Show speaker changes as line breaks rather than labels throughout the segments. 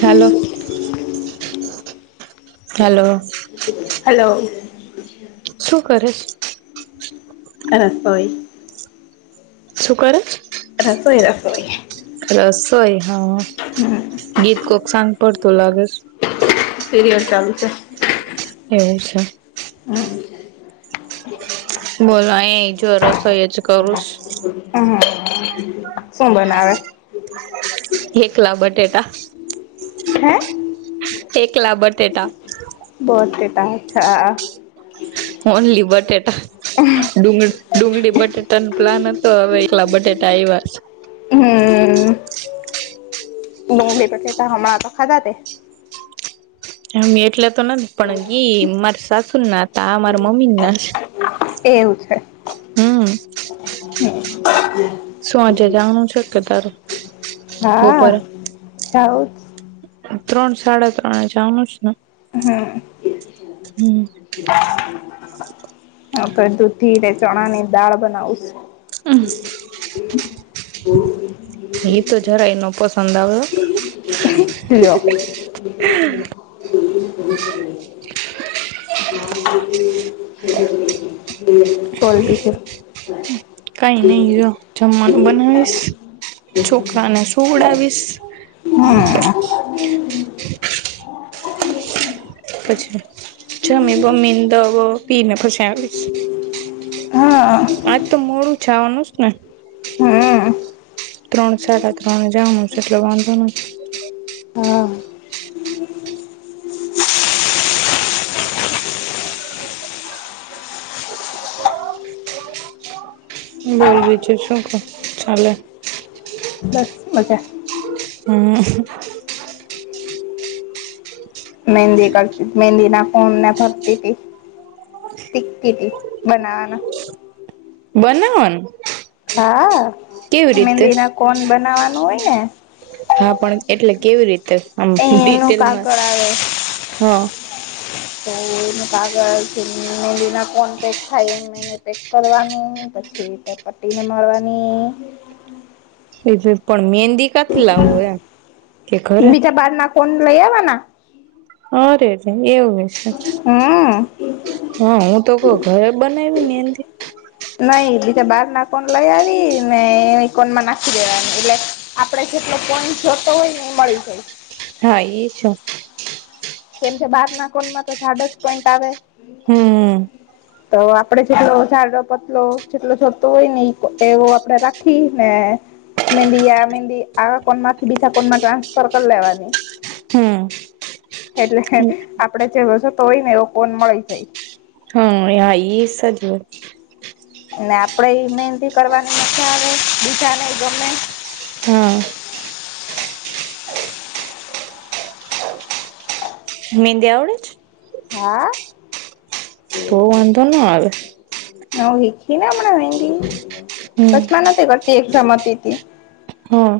Hello hello.
Hello.
શું કરેશ?
હ હોય.
શું કર
રસોઈ રસોઈ.
રસોઈ હા.
હા.
ગીત કોક સંગ પડતું લાગેસ.
સીરયલ ચાલતે.
એવું છે.
હા.
બોલો એ જરસ એ જ કરુંસ.
હમ હા. સું બનાવે. [inaudible]
એકલા બટેાટા.
હે.
એકકલા બટેટા.
બોતેટછા.
ઓનલી બટેાટા ડુંગર. ડુંગળી બટેટા ન પ્લાન હતો હવે એકલા બટેટા આવ્યા.
હમ. ડુંગળી પછતા હમણાં તો ખાધા તે.
હ એટલે તો નથી પણ ગી માર સાસુ ના હતા મારા મમ્મી ના.
એવું છે.
હમ.
હમ.
સું આજે જાણનું છેકે તારું.
હાઉ
બપોરે
જ.
ત્રણ સાડા ત્રણ જનું છે ને હમ.
બ. હ આપ દૂધી ચણા ની દાળ બનાવું.
હા.
બો.
હ તો જરાયનો પસંદ આવ્યો.
ત લયો. પલટીચર.
હમ. કઈ નઈ જો જમવાનું બનાવીશ છોકરાને સોવડાવીશ.
હમ.
હ. પછી જમી બમ્મીને દ પીને ફસ આવીશ.
હા
આજ તો મોડું જાવાનું છે ને.
હમ
ત્રણ સાડા ત્રણ જાવાનું છે એટલે વાંધવાનું છે.
હા.
બોલવી છેું શું ચાલે.
અચજા.
હમ.
મહેંદી કરતી મહેંદી નાખન ના ભરતી હતી. શીખતી હતી બનાવાના.
બનેવન.
હા મંદી ના કોન બનાવાનું હોય ને.
હા પણ એટલે કેવી રીતે આમ
એ એનું
ડિટેલમાં
કાગળ આવે
હા.
તો એ કાગળ મેલી ના કોન્ટેક થાય એમ. ને પેક કરવાનું પછી તે પટ્ટી ને મળવાની.
છે જ પણ મહેંદી કાથી લાવો એમ કે ઘરે.
બીજા બારના કોન લઈ આવવાના.
હા રે ર છે એવું.
હા.
હા હું તો કઉ ઘરે બનાવી મેદી.
નઈ એ તો બહાર ના કોન લઈ આવી ને એ કોણ માં નાખી દેવાની એટલે આપડે જેટલો કોન જોતો હોય ને એ મળી જાય.
હા એ છ.
કેમ કે બાર ના કોનમાં તો જાડો જ પોઈન્ટ આવે.
હમ
તો આપડે જેટલો જાડો પતલો જેટલો થતો હોય ને એવો આપડે રાખ. થી ને મેંદીં આ મેદી આ કોનમાંથી બીજા કોનમા ટ્રાન્સફર કરી લેવાની.
હમ
એટલે આપડે જેવો જોતો હોય ને એવો કોન મળી જાય.
હમ એઈ સાજ.
ને આપડે ઈ મહેદી કરવાની મઝા આવે બીજા નઈ ગમે.
હા. મેંદી આવડે જ.
હા.
તો વાંધો ન આવે.
હ વીખી ને હમણાં મેંદી
હમ
વચમાં નથી કરતી એક્ઝામ હતી તી.
હા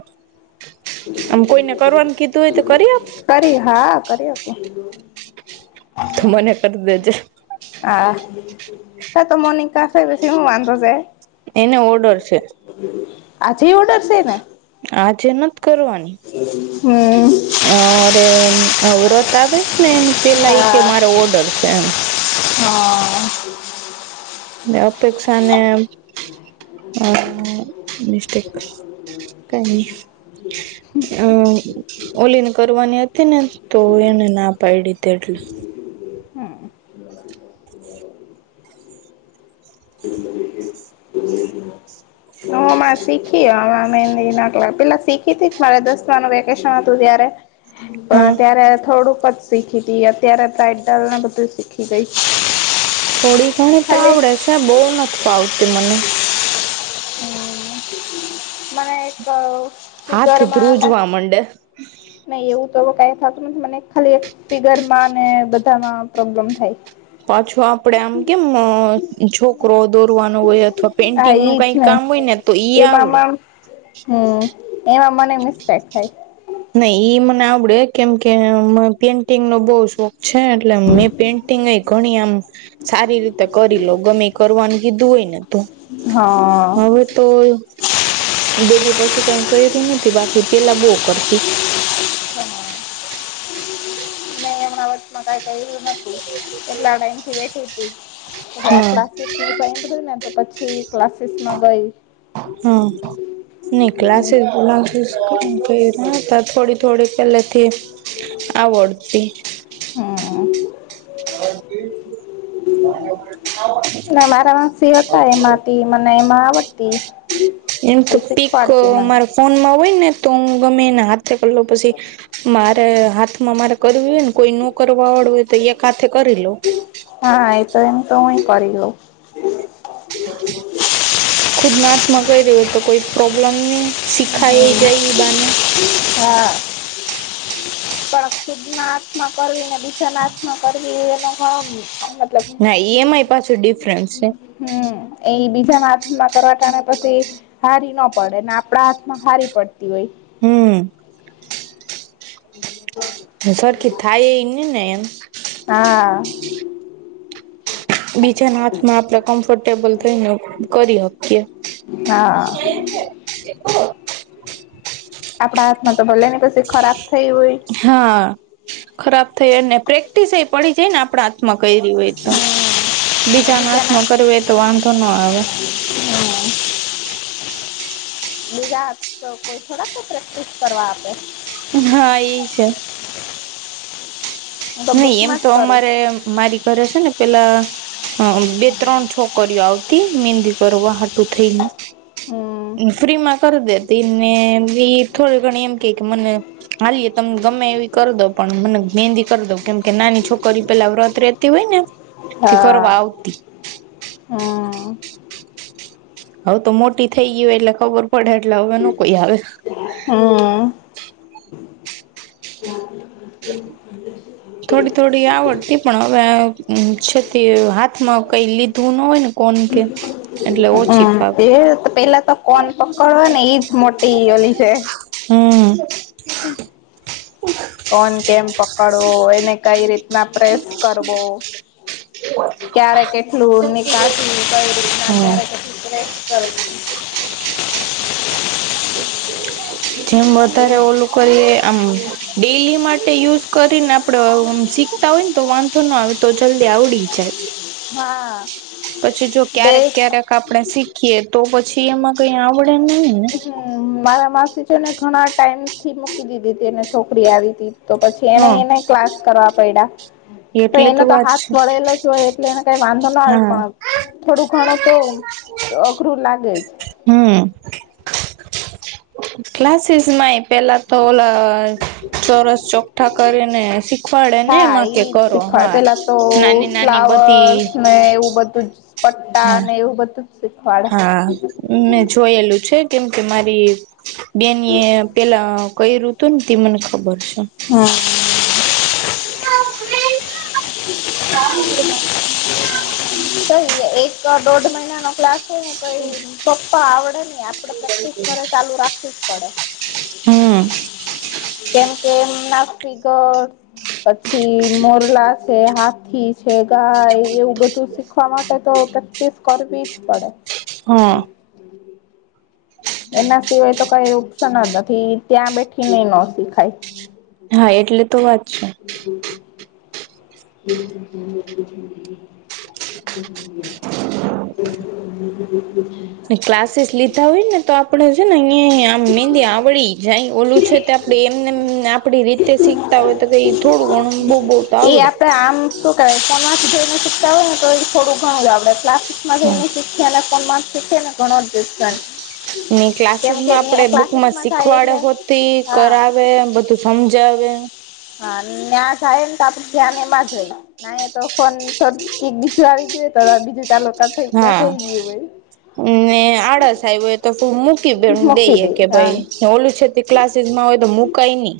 આમ કોઈને કરવાનું કીધું હોય તો કરી આપ.
કરી હા કરી આપો.
તો મને કરી દેજે.
આ ત તો મોનિકા છે પછી હું વાંધો છે.
એને ઓર્ડર છે.
આજેયે ઓર્ડર છે એને.
આજે નથ કરવાની.
હમ.
અ રે આ વ્રત આવેસ ને એ પેલા એ કે મારો ઓર્ડર છે એમ.
હા.
અપેક્ષાને અ મિસ્ટેક. કઈ ની.
હ [unintelligible]
હમ ઓલીને કરવાની હતી ને તો એને ના પાઈડી તે એટલે.
હમ. એ [inaudible] હું હમણાં શીખી અમા મેદી કલા પેલા શીખી હતી જ મારે દસમારનું વેકેશન હતું ત્યારે
હા
પણ ત્યારે થોડુંક જ. શીખી હતી અત્યારે ટાઇટલને બધું શીખી ગઈ.
થોડી ઘણી તો
ખાલી
આવડે છે બહુ નથી ફાવતી મને.
મને એક.
હાથ
ફિગરમાં ને
ધ્રુજવા મંડે.
નહી એવું તો હવે કઈ થતું નથી મને ખાલી એક ફીગરમાં ને બધામાં પ્રોબ્લેમ થાય.
પાછું આપડે આમ કેમ અ છોકરો દોરવાનું હોય અથવા
હા
પેઇન્ટિંગનું કઈ
એજ
કામ હોય ને. તો ઈ આવડે.
એમાંમાં હમ એમાં મને મિસ્ટેક થાય.
નઈ એ મને આવડે કેમ કે પેન્ટિંગનો બહુ શોખ. છે એટલે મેં પેઇન્ટિંગએ ઘણી આમ. સારી રીતે કરી લઉ ગમે કરવાનું કીધું હોય ને તો
હા
હવે. તો બેબી પછી કઈ કર્યું નથી બાકી પેલા બહું કરતી.
હમ મે અમણા વચમાં કાંઈ કર્યું નથી એટલા ટાઈમ થી બેઠી હતી
હા
આટલા સ નું સાભળ્યું ને તો પછી ક્લાસીસમાં ગઈ
હા ની ક્લાસીસ બલાસીસ હતા થોડી થોડીડી પહેલેથી આ ઓડતીથી
હમ ના મારા માસી હતા
[inaudible]
એમાંથી મને એમાંડતી
એમ તો પીક મારા ફોનમાં હોય ને તો હું ગમે એના હાથે કરલો પછી મારે હાથમાં મારે કરવી હોય ને કોઈ નો કરવા વાળું હોય તો એક હાથે કરી લો
હા એ તો એમ તો હુંય કરી લઉ
ખુદનાથ માં કઈ ર્યું હોય તો કોઈ પ્રોબ્લેમ નહી.
હમ હ [unintelligible]
શીખાય એ જાય ઈ બાને
પણ ખુદના આત્મા કરવી નથી બી ા નાશ ન કરવી એ લોકો
હા ઈ એમ આઈ પાસે ડિફરન્સ છે.
હમ એ બીજાના હાથમાં કરવાટા ને પછી હારી ના પડે ને આપડાા હારી પડતી હોય
હમ
હ
હું સરાર કે થાય એઈ ન એનેમ
હા
બીજાના હાથમાં આપડે કમ્ફર્ટેબલ થઈને કરી શકીએ
હા
[inaudible]
આપડા હાથમાં તો ભલે ને પછી ખરાબ થઈ હોય.
હા ખરાબ થઈને પ્રેક્ટિસ એ પડી જાય ને આપણા હાથમાં કર્યું હોય તો બીજાના હાથમાં કર હો તો વાંધો ન આવે
બીજા તો કોઈ થોડાક પ્રેક્ટિસ કરવા આપે
હા એ છે
[inaudible]
નહી એમ
બુકમાં જ
તો
કરું
અમારે મારી ઘરે છે ને પેલા હ બે ત્રણ છોકરીઓ આવતી મંદી કરવા હાટું થઈને
હમ
ફ્રી માં કરી દેતી ને બી થોડી ઘણી એમ કે કે મને ખાલીએ તમમે ગમે એવી કરી દો પણ મને મંદી કરી દઉ કેમ કે નાની છોકરી પેલા વ્રત રેતી હોય ને તે
હા
કરવા આવતી
હમ
હવે તો મોટી થઈ ગય હોય એટલે ખબર પડે એટલે હવે ન કોઈ આવે
હમ
થોડી થોડી આવડતી પણ હવે છે તે હાથમાં કઈ લીધવું ન હોય ને કોણ કે એટલે ઓછી ફાવે
એ પેલા તો કોન પકડ હોય ને એજ મોટી ઓલી છે.
હમ
હે કોણ કેમ પકડવો એને કઈ રીતના પ્રેસ કરવો ક્યારે કેટલું નિકાસ કઈ રીતના
હા
ક્યારે કેટલ
જેમ વધારે
એ
ઓલું કરીએ આમ ડેલી માટે યુઝ કરીને આપડે શીખતા હોય ને તો વાંધો ના આવે તો જલ્દી આવડી જય
હા
પછી જો
બે
ક્યારેક ક્યારેક આપડે શીખીએ તો પછી એમાં કઈ આવડે નહી ને.
હ મારા માસી છે ને ઘણા ટાઈમ થી મૂકી દીધી હતી અને છોકરી આવી હતી તો પછી એને
હા
એને ક્લાસ કરવા પયડા પણ
એટલે
એનો તો
વાત
હાથ
છે
વળેલો જ હોય એટલે એને કઈ વાંધો ના આવે
હા
પણ થોડું ઘણું તો અઘરું લાગે જ.
હમ ક્લાસીસ માં એ પેલા તો ઓલા ચોરસ ચોખઠા કરીને શીખવાડે ને એમાં
ઇજ
કે કરો
શીખવા
હા.
પેલા તો
નાની નાની બધી
ફ્લાવર્સ કઈ એવું બધું જ પટ્ટા
હા
અને એવું બધું જ શીખવાડ
હા મેં જોયેલું છે કેમ કે મારી બેની એ પેલા કઈ ઋતુ ન તે મને ખબર છે.
હા
[unintelligible]
એક દોઢ મહિનાનો ક્લાસ ને પપ્પા આવડે ને આપડે પ્રેક્ટિસ ઘરે ચાલુ રાખવી જ પડે
હમ
[unintelligible] કેમ કે એમના [unintelligible] પછી મોરલા છે હાથી છે ગાય એવું બધું શીખવા માટે તો ટીસ કરવી જ પડે.
હા
એના સિવાય તો કઇ ઓપ્શન જ નથી ત્યાં બેઠીને નો શીખાય.
હા એટલે તો વાત છે.
હમ [inaudible] [inaudible]
ને ક્લાસીસ લીધા હોય ને તો આપ પડે છે ને અહી આમ મેંદી આવડી જાય ઓલું છે તે આપડે એમ ને એમ આપડી રીતે શીખતા હોય તો કઈ થોડું ઘણું બહુ બો
ઈ આપડે આમ શું કેવાય [unintelligible] હોય ને તો એ થોડું ઘણું આપડે એટલા [unintelligible]
હા
ને ઘણો [unintelligible]
ને ક્લાસીસ
કેમ કે
માં આપડે બુકમાં
ક્લાસીસમાં થાય
શીખવાડે
એટલે
હોતી ઈ
હા
કરાવે એ બધું હમજાવે
હા નયા જઈએ ને તો આપણે ધ્યાન એમાજ હોય ના એ તો ફોન થોડ કક બીજું આવી ગયું તો બીજું ચાલુ થ થઈ ગયું તો
હા
બીજું [unintelligible]
ને આડસ આયવુ હોય તો [unintelligible]
મૂકી
દઈએ
દે
કે
હા
ભઈ ઓલું છે તે ક્લાસીસમાં હોય તો મુકાય નહી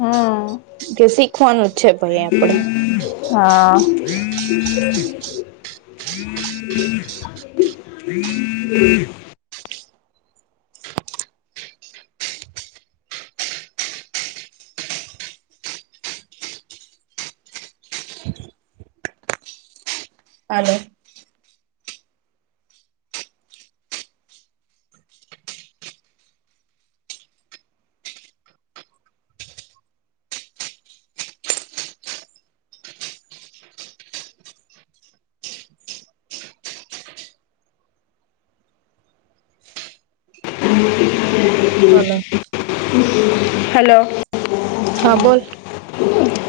હા
કે શીખવાનું જ છે ભાઈ આપડે
હા [inaudible]
હાલો
[unintelligible]
હલો
હલો
હા બોલ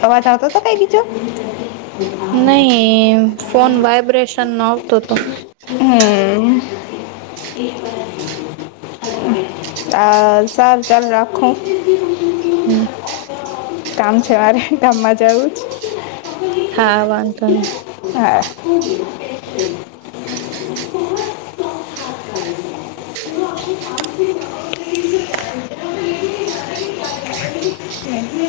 અવાજ આવતો તો કાઈ બીજો?
નહી ફોન વાયબ્રેશન નો આવતો તો.
હમ આ સારુ ચાલો રાખુ.
હમ
કામ છે મારે ગામમાં જાવું છ.
હા વાંધો નહી
હા
[inaudible]
[inaudible]